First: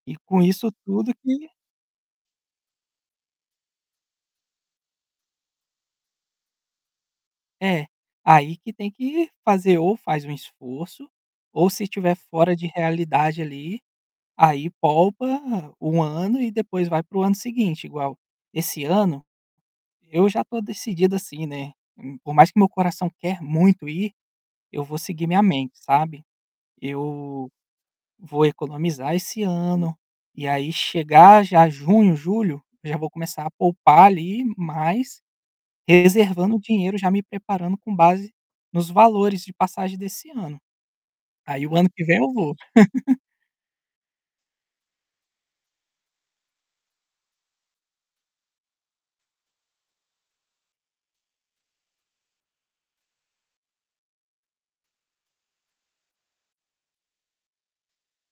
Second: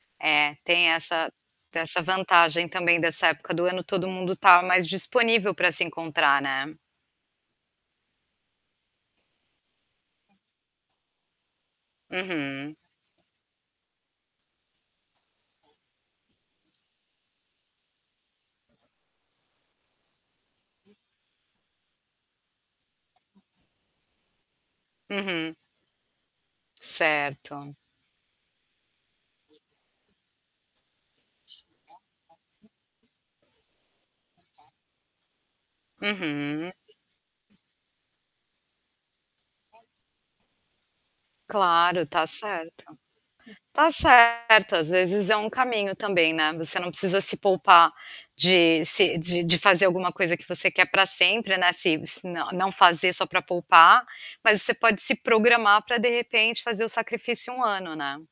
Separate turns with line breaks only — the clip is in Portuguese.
E com
É,
isso
tem
tudo
essa
que
tem essa vantagem também dessa época do ano, todo mundo está mais disponível para se encontrar, né?
É, aí, que tem que fazer ou faz um esforço ou se estiver fora de
Uhum.
realidade, ali, aí, poupa 1 ano e depois vai para o ano seguinte igual, esse ano, eu já estou decidido, assim, né, hum, por mais que meu coração quer muito ir, eu vou seguir minha
Uhum.
mente, sabe, eu
Certo.
vou economizar esse ano e, aí, chegar já junho, julho, eu já vou começar a poupar, ali, mas reservando
Uhum.
dinheiro, já me preparando com base nos valores de passagem desse ano, aí, o ano
Claro,
que vem
está
eu vou.
certo. Está certo, às vezes, é um caminho também, né, você não precisa se poupar de se de de fazer alguma coisa que você quer para sempre, né, se se não fazer só para poupar, mas você pode se programar para, de repente, fazer o sacrifício 1 ano, né?